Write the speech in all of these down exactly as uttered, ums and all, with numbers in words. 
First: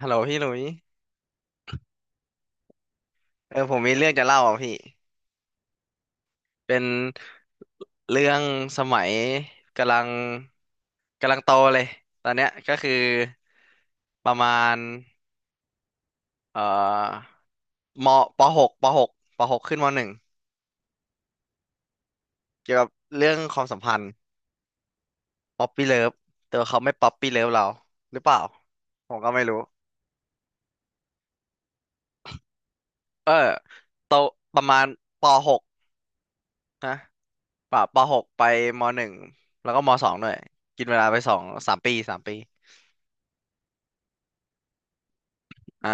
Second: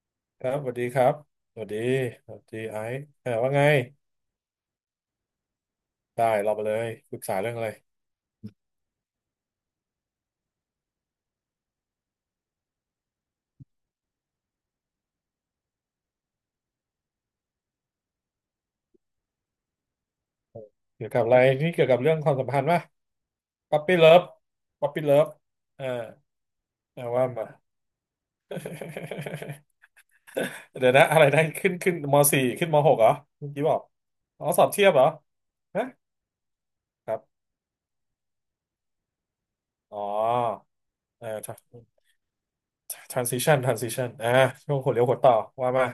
ฮัลโหลพี่คหลุรับยสวัสดีครับสวัสดีสวัสดีไอซ์เออว่าเอไงอผมมีเรื่องจะเล่าอ่ะพี่ ได้เรามาเลเป็นยปรึกษาเรื่องอะไรเรื่องสมัยกำลังกำลังโตเลยตอนเนี้ยก็คือประมาณเอ่อมปหกปหกปหกขึ้นมหนึ่งเกี่ยวกับอะไรนี่เกี่ยวกับเรื่องความสัมพันธ์เกี่ยวป่ะกับเรื่องความป๊สัอมปพัปี้นเลิธ์ฟป๊อปปี้เลิฟป๊อปเอปี้อเลิฟแต่ว่าเขาไม่เอาป๊อปว่าปี้เลิมา ฟเราหรือเปล่าผมก็ไม่รู้ เดี๋ยวนะอะไรนะขึ้นขึ้นมสี่ขึ้นมหกเหรอเออเมื่อกี้บอกโตอ๋อปสระอบมาเทีณยบเหรอปหกฮะนะครับปะปหกไปมหนึ่งแล้วก็มอ๋อสองด้วยกินเวลาไปเอสองสามปีอ สามปี transition transition อ่าช่วงหัวเลี้ยวหัวต่อว่ามาอ่า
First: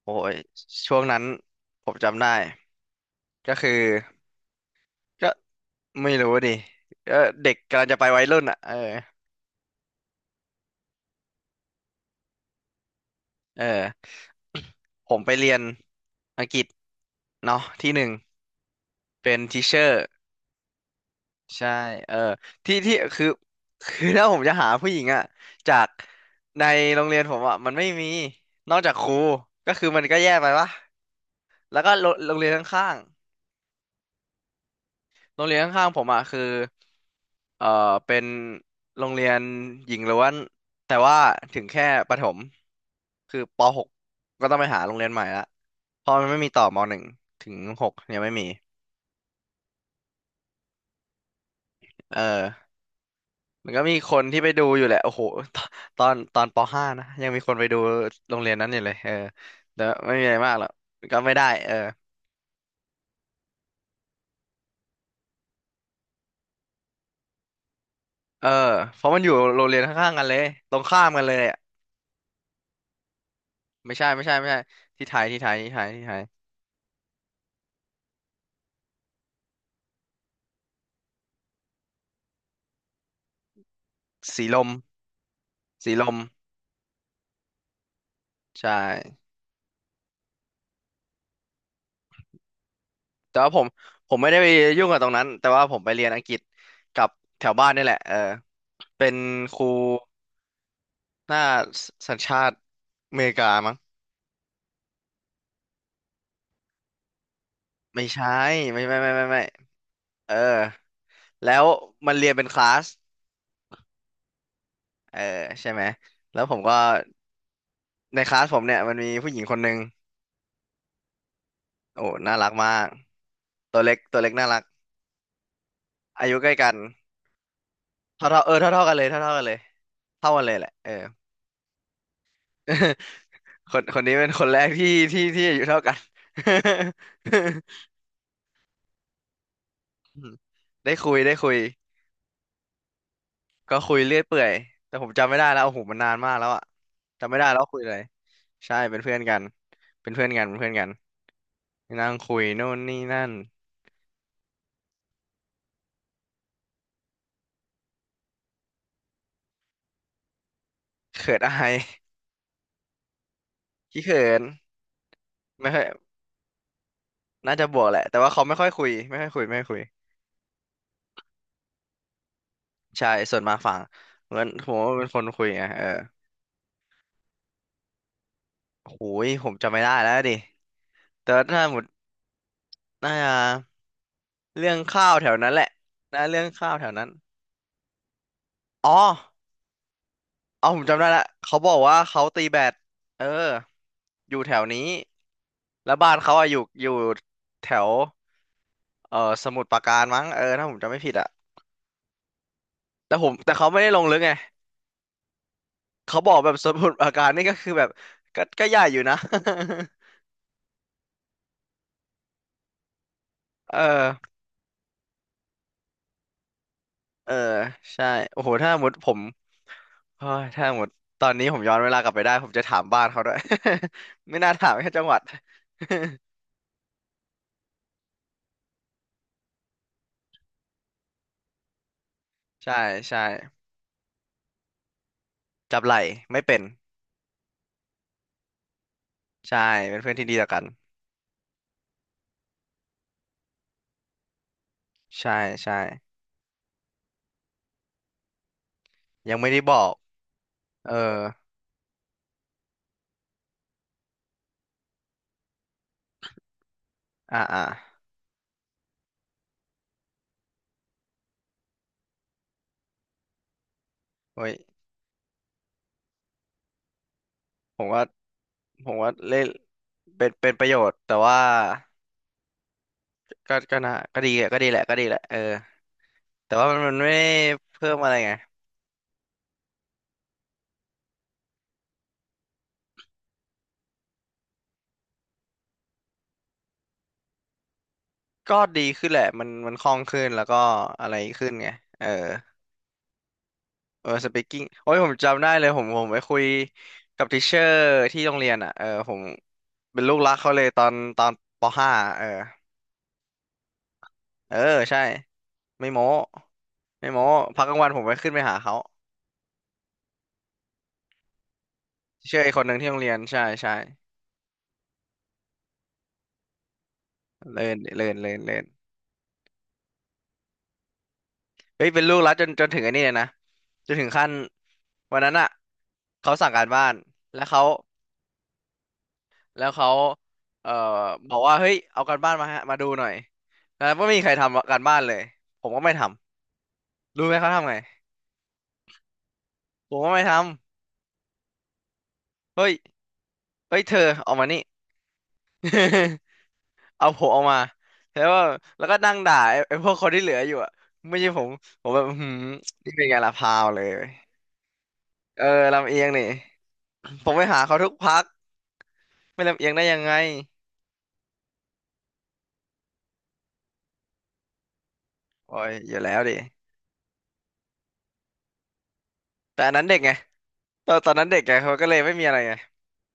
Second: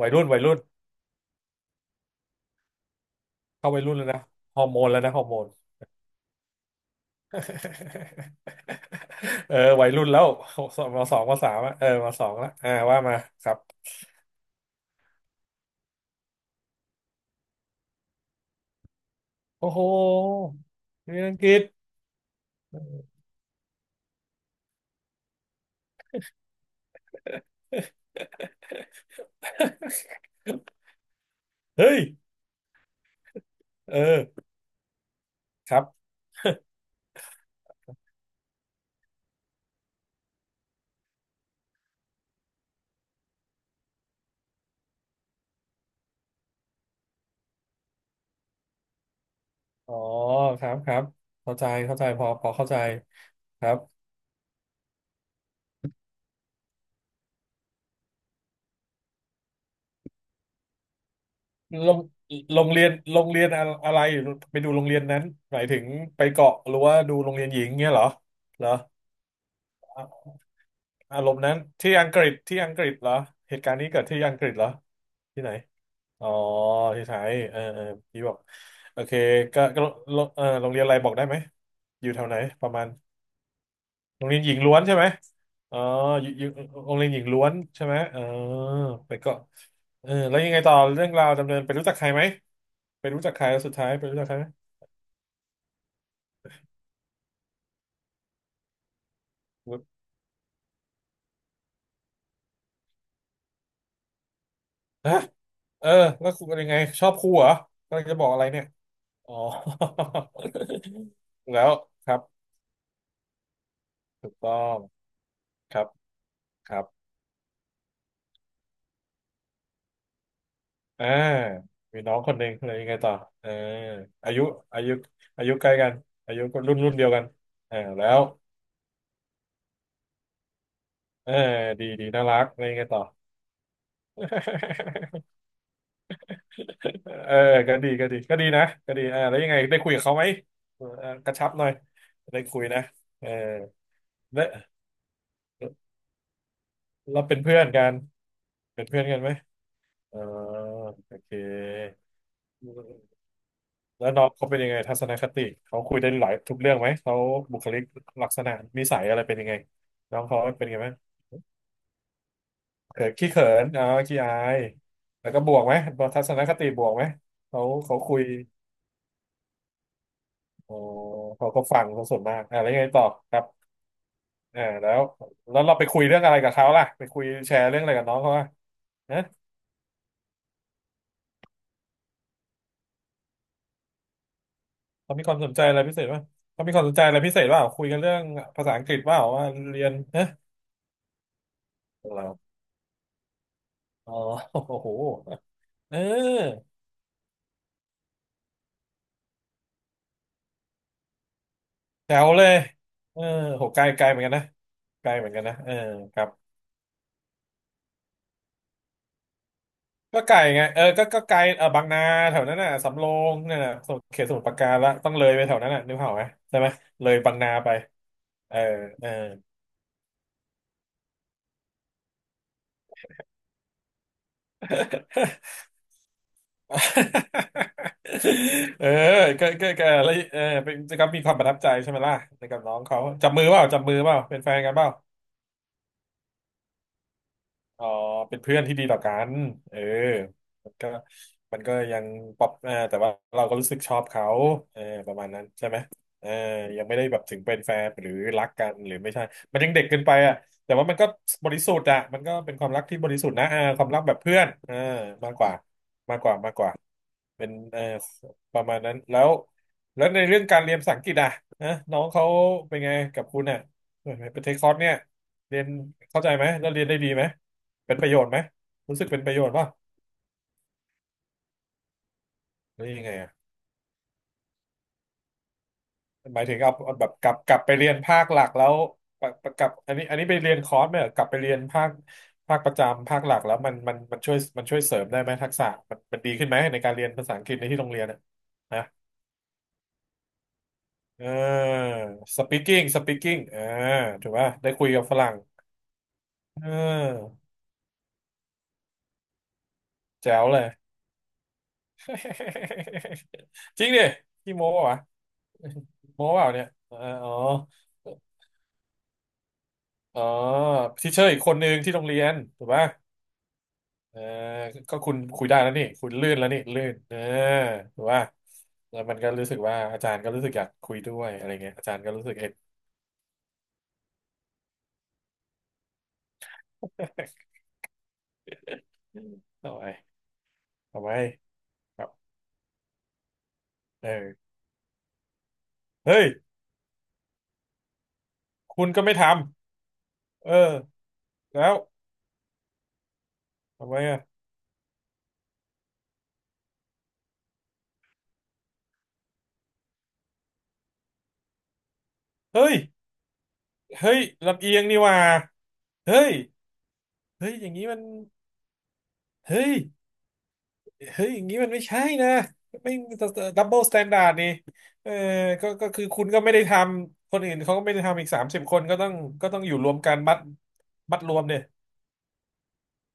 วัโอ้ยรุ่นยวัยรุ่นช่วงนั้นผมจำได้ก็คืเข้าอวัยรุ่นแล้วนะฮอร์โมนแล้วนะฮอก็ร์โมน ไม่รู้ดิก็เด็กกำลังจะไปวัยรุ่นอ่ะเออ เออวัยรุ่นแล้วมสองมสามอะเออมสองแลวอ่าว่ามาครับเออ ผมไปเรียนอังกฤษเนาะที่หนึ่งเป็นทิโอ้เชโหอร์เรียนอังกฤษ ใช่เออที่ที่คือคือถ้าผมจะหาผู้หญิงอ่ะจากในโรงเรียนผมอ่ะมันไม่มีนอกจากครูก็คือมันก็แย่ไปวะ แล้วก็เฮ้ยโรงโรงเรียนข้างๆ เออโรงเรียนครับข้างๆผมอ่ะคือเอ่อเป็นโรงเรียนหญิงล้วนแต่ว่าถึงแค่ประถมคือป .หก กก็ต้องไปหาโรงเรียนใหม่ละเพราะมันไม่มีต่อม .หนึ่ง ถึง .หก ยังไม่มีอ๋อครับครับเข้าใจเข้าใจเอพอพออเข้าใจคมัรันบก็มีคนที่ไปดูอยู่แหละโอ้โหตอนตอนป .ห้า นะยังมีคนไปดูโรงเรียนนั้นอยู่เลยเออแต่ไม่มีอะไรมากหรอกก็ไม่ได้เออโรงโรงเรียนโรงเรียนอะอะไรไปดูโรงเรียนนั้นหมายถึงไปเกาะหรือว่าดูโรงเรียนหญิงเงี้ยเหรอเออเหรอเพราะมันอยู่โรงเรียนข้างๆอะกันเลยตรงข้ามอากันรเลมยณ์นั้อะนที่อังกฤษที่อังกฤษเหรอเหตุการณ์นี้ไม่เกิดใช่ที่ไม่ใช่อังกไม่ฤษใช่เหรอที่ไทยที่ที่ไทไหน ยที่ไทยที่ไทยอ๋อที่ไทยเออเออพี่บอกโอเคก็ก็โรงเออโรงเรียนอะไรบอกได้ไหมอยู่แถวไหนประมาณโรงเรียนสีหญิลงม ล้วนใช่ไหมอ๋อสีลมอยู่อยู่โรงเรียนหญิงล้วนใช่ไหมเออใช่ไปก็เออแล้วยังไงต่อเรื่องราวดำเนินไปรู้จักใครไหมไปรู้จักแต่ใครว่าแล้ผวมสุดท้ายไปผรู้มจักไม่ใครได้ไหมไปยุ่งกับตรงนั้นแต่ว่าผมไปเรียนอังกฤษกับแถวบ้านนี่แหละเออเป็นครูหน้าสัญชาติอเมริกามั้งฮะเออแล้วคุณเป็นยังไงชอบครูเหรอกำไม่ลังจะบใช่อกอะไรเนี่ยไม่ไม่ไม่ไม่อ๋อ ไม่เออ แล้วแล้วคมันรับเรียนเป็นคลาสถูกต้องเออใช่คไหมรับแล้วผมคก็รับ ในคลาสผมเนี่ยมันมีผู้หญิงคนหนึ่งอ่ามีโอ้น้องคน่านหรันึ่กงมาเลยยักงไงต่อเออตัวเล็กตัวเล็อากยุน่ารักอายุอายุใกล้กันอาอายุยุใกล้กันรุ่นรุ่นเดียวกันเออแล้วเท่าเท่าเออเท่าเท่ากันเลยเท่าเท่ากันเลยเท่ากันเลยแหละเออ เออดีดีน่ารักเลยยังไง ต่อ คนคนนี้เป็นคนแรกที่ที่ ที่อายุเท่ากัน เออก็ดี ก็ดีก็ดีนะก็ดีอ่าแล้วยังไงได้คุยกับเขาอืไหมมเออได้เออคุยกได้ระชัคุบยหน่อยได้คุยนะเออก็คุยเรื่อยเปื่อยและแต่ผมจำไม่ได้แล้วโอ้โหมันนานมากแล้วอะเราจำไม่เป็นได้เพื่แล้อวนคุยกัอะนไรใช่เป็นเป็เพื่นอนเพื่กัอนนไหมกันเป็นเออเพื่อนกันเป็นเพื่อนกันโอเค นั่งคุยโน่นนี่นั่นแล้วน้องเขาเป็นยังไงทัศนคติเขาคุยได้หลายทุกเรื่องไหมเขาบุคลิกลักษณะนิสัยอะไรเป็นยังไงน้องเขาเป็นยังไงบ้างเขินอายเขินขี้เขินอ๋อขี้ขี้เขิอานยแล้วก็บวกไม่ไหมค่อยทัศนคติบวกไหมน่าเขาจะบวกแหเขาละคุแต่ยว่าเขาไม่ค่อยคุยไม่ค่อยคุยไม่ค่อยคุยอ๋อเขาก็ฟังเขาส่วนมากอ่ะแล้วยังไงต่อใช่คส่วรันบมาฝั่งเหมือนอ่าผมว่าแล้วเป็นคนคุยแล้ไงวเราเอไปอคุยเรื่องอะไรกับเขาล่ะไปคุยแชร์เรื่องอะไรกับน้องเขาอ่ะโอ้นะยผมจำไม่ได้แล้วดิแต่ว่าถ้าหมดน่าจะ เรื่องข้าเขาวมีแถคววามสนั้นนแหใจละอะไรพิเศษนะป่ะเรื่องเขาข้ามีวควาแถมสวนใจนั้นอะไรพิเศษป่ะคุยกันเรื่องภาษาอังอ๋กอฤษป่ะว่าเรียนนะเอาผมจำได้ละเขาบอกว่าเขาตีเราแบดเอออ๋อ อยู่ แถโอ้วนี้โหเแล้วบ้านเขาอะอยู่ออ อยู่แถวเออสมุทรปราการมั้งเออถ้าผมจำไม่ผิดอะแถวเลยแต่เออผมแต่โหเขาไม่ไกลได้ลไกงลลึเหมืกอนไงกันนะ ไกลเหมือนกันนะเออคเขารับบอกแบบสมุทรปราการนี่ก็คือแบบก็ก็ใหญ่อยู่นะ ก็ไกลไงเออก็ก็ไกลเออบางนาแถวนั้นน่ะ สำโรงนั่นน่ะ เสมุทรเขตออสมุทรปราการละต้องเลยไปแถวนั้นน่ะนึกภาพออกไหมใช่ไหม เลยเออบางนาไป ใช่โอ้โหเออ ถ้าหมดเอผอ ม เฮ้ยถ้าหมดตอนนี้ผมย้อนเวลากลับไปได้ผมจะถามบ้านเขาด้วย ไม่น่าถามแค่จังหวัด เออก็ก็ก็แล้วเออเป็นก็มีความประทับใจใช่ไหมล่ะในกับ น้ใช่องเขาใช่ จับมือเปล่าจับมือเปล่าเป็นแฟนกันเปล่า จับไหล่ไม่เป็นอ๋อเป็นเพื่อนที่ดีต่อกันใช่เออเป็นเพื่อนที่ดีต่อกันมันก็มันก็ยังปรับเอ่อแต่ว่าเราก็รู้สึกชอบเขาเออประมาณใช่นั้นใช่ใช่ไหมเออยังไม่ได้แบบถึงเป็นแฟนหรือรักกันหรือไม่ใช่ยังไม่มัได้นยับงเด็อกกเกินไปอ่ะแต่ว่าเออมันก็บริสุทธิ์อ่ะมันก็เป็นความรักที่บริสุทธิ์นะเออความรักแบบเพื่อนเออมากกว่ามากกว่ามากกว่า อ่าเป็นอ่าเออประมาณนั้นแล้วแล้วในเรื่องการเรียนภาษาอังกฤษอ่ะนะน้องเขาเป็นไงกับคุณอ่ะเปโอ้เทยคคอร์สเนี่ยเรียนเข้าใจไหมแล้วเรียนได้ดีไหมผมเป็นว่าประโยชน์ไหมผรู้มสึกว่าเป็นประเล่โยนชน์ป่ะเป็นเป็นประโยชน์แต่ว่าหรือยังไงอ่ะก็ก็นะก็ดีอะก็ดีแหละก็ดีแหละเออหมายแต่ถึงว่าเอามันมัเอานแบไม่บได้กลับกลับไปเรีเพิ่ยนมอะไรภาคไงหลักแล้วปะปะกลับอันนี้อันนี้ไปเรียนคอร์สไหมเหรอกลับไปเรียนภาคภาคประจำภาคหลักแล้วมันมันมันช่วยมันช่วยเสริมได้ไหมทักษะมันมันดีขึ้นไหมในการเรียนภาษาอังกฤษในที่โรงเรียนอ่ะก็ดีนะ ขึ้นแหละมันมันคล่องขึ้นแล้วก็อะไรเอขึ้นไงอ เออ speaking speaking เออเออสถูกปีป่ะกิ้งได้คุยโอ้ยกับผมฝรั่งจำได้เลยผมผมไปคุยเกับออทิเชอร์ที่โรงเรียนอ่ะเออผมเป็นลูกรักแจ๋วเขาเลเลยย ตอนตอนปห้าเออ จริงดิเอพี่อโม้ปะวะใช่ ไม่โม้โม้เปล่าเนี่ยเออไม่โม้อ๋อพักกลางวันผมไปขึ้นไปหาเขาอ๋อทีเชอร์อีกคนนึงที่โรงเรียนเชื่อไอ้คถูนหกนึ่งป่ะที่โรงเรียนใช่ใช่เออก็คุณคุยได้แล้วนี่คุณลื่นแล้วนี่ลื่นเออเลินถูกเลินป่ะเลินเลินแล้วมันก็รู้สึกว่าอาจารย์ก็รู้สึกอยากคุยด้วยอะไรเงี้ยเฮ้อายจารเป็นย์ก็ลูกรู้รัสึกกจเอ็นนจนถึงไอ้นี่เลยนะจนถึงขั้นวันนั้นอ่ะเขาสั่งการบ้านแล้วเขาแล้วเอาเขาไว้เอ่อเอาไว้บอกว่า เฮ้ยคเอารับการบ้านมาฮะมาดูหน่อยแล้วก็เอไม่มีใครอทำการบ้านเลย ผมก็ไม่ทเฮ้ยำรู้ไหมเขาทำไงคุณก็ไม่ทผมก็ไม่ทำเออแล้ว ำเฮ้ยเฮ้ยทำเธไมออ่ะออกมานี่ เอาผมออกมาแล้วว่าแล้วก็นั่งด่าไอ้ไอ้พวกคนที่เหลืออยู่อ่ะไม่ใช่ผมผมแบบอื้อหืมเฮ้ยนี่เป็นไงล่ะพาวเลยเฮ้ยลำเอียงนี่หว่าเออลำเอียงเฮ้นี่ยผมไปเฮ้ยหาอย่างเขานี้ทุกมันพักไม่ลำเอีเฮ้ยงยได้ยังไงเฮ้ยอย่างนี้มันไม่ใช่นะไม่ดับเบิลสแตนดาร์ดนี่เออโอ้ก็ยก็อยู่คือแล้วคุณดิก็ไม่ได้ทำ คนอื่นเขาก็ไม่ได้ทำอีกสามสิบคนก็ต้องก็ต้แต่องออันยู่นั้นรวเด็มกไงกันมัดตอนตอนมัดนั้นรเด็วกมไงเนี่ยเขาก็เลยไม่มีอะไรไง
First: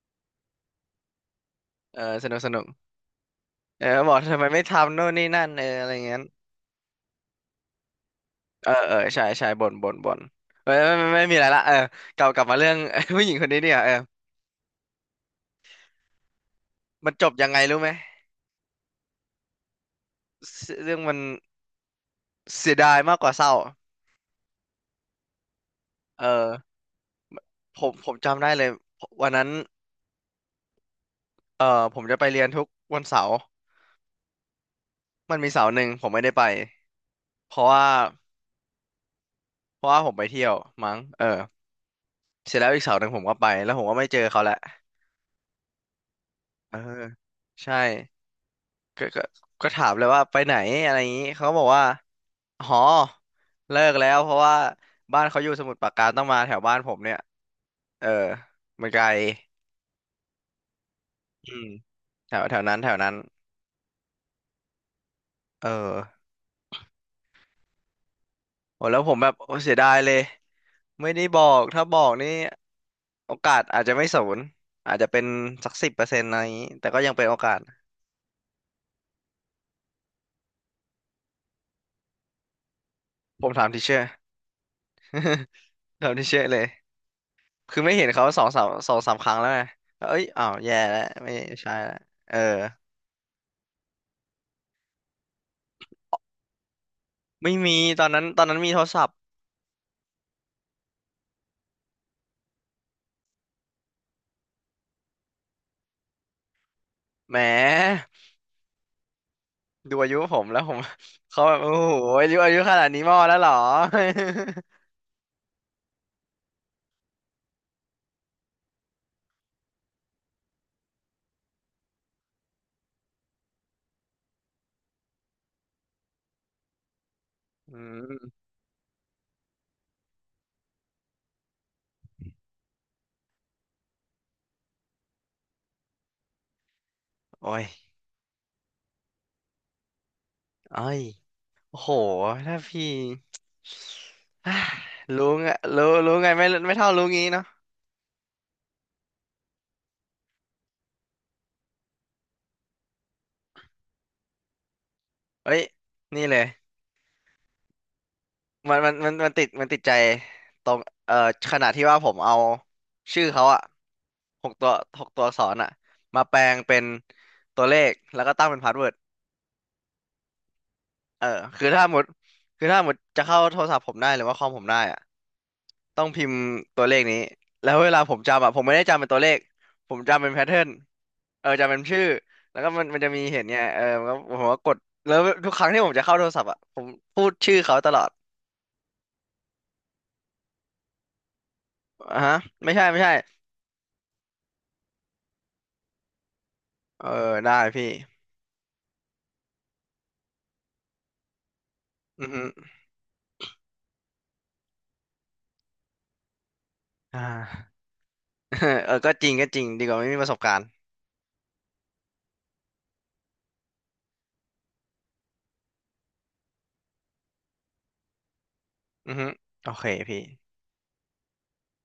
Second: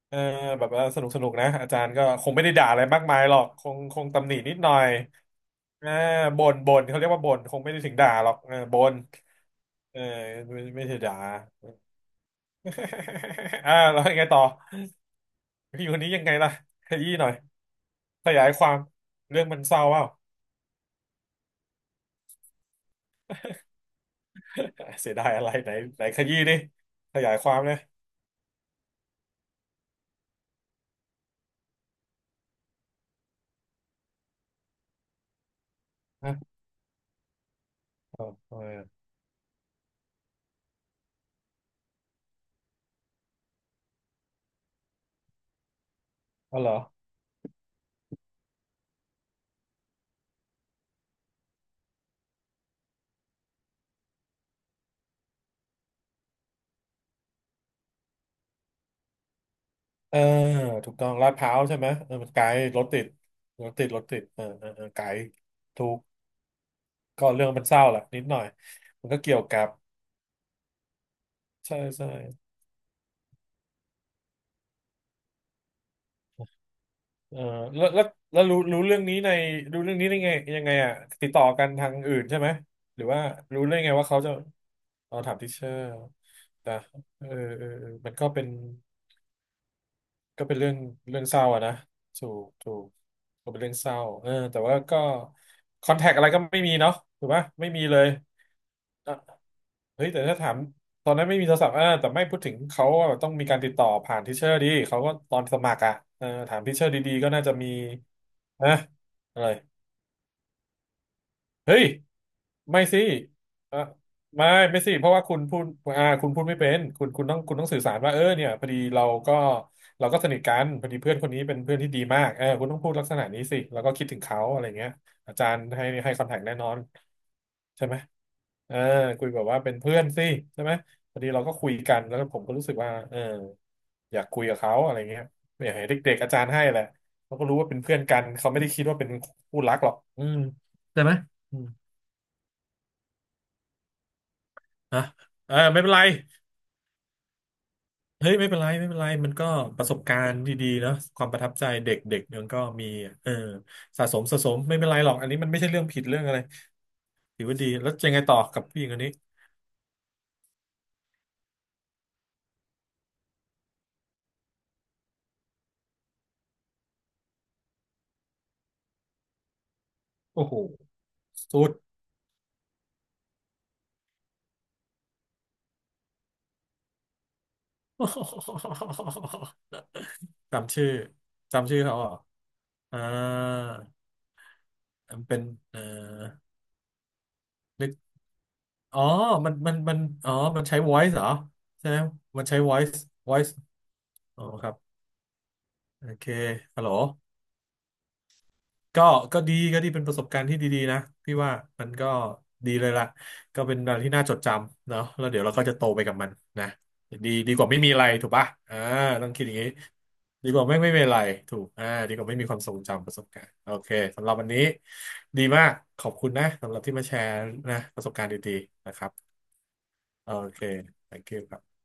เออแบบว่าสนุกสนุกนะอาจารย์เออก็คสงนุกไม่สได้นุกด่าอะไรมากมายหรอกคงเออคงบอกตำหนิทำไมนิดไม่หน่อยทำโน่นนี่นั่นเอออะไรอ่าเงี้ยบ่นบ่นเขาเรียกว่าบ่นคงไม่ได้ถึงด่าหรอกเออเออบ่เอนอใช่ใช่บ่นบ่นเออบ่นไม่เออไม่ใช่ไม่ด่า ไม่ไม่มีอะไรละเออกลับกลับมาเรื่อง ผู้หญิงคนนี้ เนี่อ่ายเออแล้วยังไงต่อผู้หญิงคนนี้ยังไงล่ะขมัยี้นจหน่อยบยังไงรู้ไหมขยายความเรื่องมันเศร้าเปล่า เสเรื่องมันเสียดายมากกว่าเศร้า เสียดายอะไรไหนไหนขเออยี้ดิขยายความเนี่ยผมผมจำได้เลยวันนั้นเออผมจะไปเรียนทุกวันเสาร์มันมีเสาร์หนึ่งผมไม่ได้ฮะไปเพราะว่าเออเออเพราะว่าผมไปเที่ยวมั้งเออเสร็จแล้วอีกเสาร์หนึ่งผมก็ไปแล้วผมก็ไม่เจอเขาแหละเอาเหรเอออใช่ก็ก็ก็ถามเลยว่าไปไหนอะไรอย่างนี้เขาก็บอกว่าหอเลิกแล้วเพราะว่าบ้านเขาอยู่สมุทรปราการต้องมาแถวบ้านผมเนี่ยเออมันไกลเออถูกต้องลาดพอืร้าวมใช่ไหมเออมัแถนไกวลแถวนั้นรถแถวติดนั้นรถติดรถติดเออเออเออไกลเออถูกก็เรื่องมันเศร้าแหละนิดหน่อยโอ้แล้วมันผมก็แบบเกี่ยวโอ้กับเสียดายเลย ไม่ได้บอก ใช่ถ้าบอใช่ กนี่โอกาสอาจจะไม่ศูนย์อาจจะเป็นสักสิบเปอร์เซ็นต์อะไรอย่างนี้แต่ก็ยังเป็นเอโออกาส แล้วแล้วแล้วรู้รู้เรื่องนี้ในรู้เรื่องนี้ได้ไงยังไงอ่ะติดต่อกันทางอื่นใช่ไหมหรือว่าผมรู้ถามได้ทีเชไงอว่าร์ เขาจะเอาถามทิเชอร์ ถามทีเชอร์เลย แต่เออเออคือเออไม่เห็นมันเขาก็สเป็องนสามสองสามครั้งแล้วไงเอ้ยก็อ้าวเป็นเรื่อแย่งแล้วเรื่องไม่เศร้าอะใช่นะแล้วถูเออกถูกก็เป็นเรื่องเศร้าเออแต่ว่าก็คอนแทคอะไรก็ไม่มีเนาะถูกปะไม่ไม่มีมีเลตอย นนั้น ตอนนั้นมีโทรศัพอ่ะท์เฮ้ยแต่ถ้าถามตอนนั้นไม่มีโทรศัพท์อ่าแต่ไม่พูดถึงเขาว่าต้องมีการติดต่อผ่านทิเชอร์ดีเขาก็ตอนสมัครอ่ะเออถามทิเชอร์ดีๆก็แหน่าจะมีมนะอะไรดูอายุผมแล้วผม เขาแบบโอ้เฮ้ยโหอายุอายุขไม่นาดนี้สิมอแล้วเหรอ เออไม่ไม่สิเพราะว่าคุณพูดอ่าคุณพูดไม่เป็นคุณคุณต้องคุณต้องสื่อสารว่าเออเนี่ยพอดีเราก็เราก็สนิทกันพอดีเพื่อนคนนี้เป็นเพื่อนที่ดีมากเออคุณต้องพูดลักษณะนี้สิแล้วก็คิดถึงเขาอะไรเงี้ยอาจารย์ให้ให้คอนแทคแน่นอน อืใช่ไหมมอ่าคุยแบบว่าเป็นเพื่อนสิใช่ไหมพอดีเราก็คุยกันแล้วก็ผมก็รู้สึกว่าเอออยากคุยกับเขาอะไรเงี้ยอยากให้เด็กๆอาจารย์ให้แหละเขาก็โอ้รู้ยว่าเป็นเพื่อนกันเขาไม่ได้คิดว่าเป็นคู่รักหรอกอืมเอ้ใช่ยไหมอืมโอ้โหถ้าพี่ อ่ะ รู้ไงเออไม่รู้เป็นไรรู้ไงไม่ไม่เท่ารู้งี้เนาะ เฮ้ยไม่เป็นไรไม่เป็นไรมันก็ประสบการณ์ดีๆเนาะความประทับใจเด็กๆมันก็มีเออสะสมสะสมไม่เป็นไรหรอกอันนี้มันเอ้ไม่ยใช่เรื่องผิดเรื่นี่องอะเลไรย ถือว่าดีแล้วยังไงต่อกับมัผู้นหญิงมันคนมันี้นมันติดมันติดใจตรงเอ่อขนาดที่ว่าผมเอาชื่อเขาอะหกตัวหกตัวอักษรอะมาแปลงเป็นตัวเลขแล้วก็ตั้งเป็นพาสเวิร์ดโอ้โหเออสุคือด ถ้าหมดคือถ้าหมดจะเข้าโทรศัพท์ผมได้หรือว่าคอมผมได้อะต้องพิมพ์ตัวเลขนี้แล้วเวลาผมจำอะผมไม่ได้จำเป็นตัวเลขผมจำ เป็นแพทเทิร์นจำชื่อเออจำจำเป็ชื่อนเขาชื่อเหรอแล้วก็มันอ่ามันจะมีเห็นไงเออมันก็ผมก็กดแล้มัวนเป็นทุกครั้งเอ่อที่ผมจะเข้าโทรศัพท์อะผมพูดชื่อเขานึตกลอดอ๋อมันมันมันอ๋อ มันใช้ voice เหรอใช่ไหมอ่ะฮะมันใช้ ไม่ใช่ voice ไม่ใช่ voice อ๋อครับโอเคฮัลโหล เออได้พี่ก็ก็ดีก็ดีเป็นประสบการณ์ที่ดีๆนะพี่ว่ามันก็อือฮึดีเลยล่ะก็เป็นอะไรที่น่าจดจำเนาะแล้วเดี๋ยวเราก็จะโตไปกับมันนะอ่า ดีดีกว่าไม่มีอะไรถูกปะอ่า เออก็จต้อริงงคิดก็อย่าจงริงนี้ดีกว่าไม่มีประสบดีกากรว่าณ์ไม่ไม่มีอะไรถูกอ่าดีกว่าไม่มีความทรงจำประสบการณ์โอเคสำหรับวันนี้ดีมากขอบคุณนะสำหรับที่มาแชร์นะประสบการณ์ดีๆนะครัอืบอฮึโอเคพี่โอเค thank you ครับ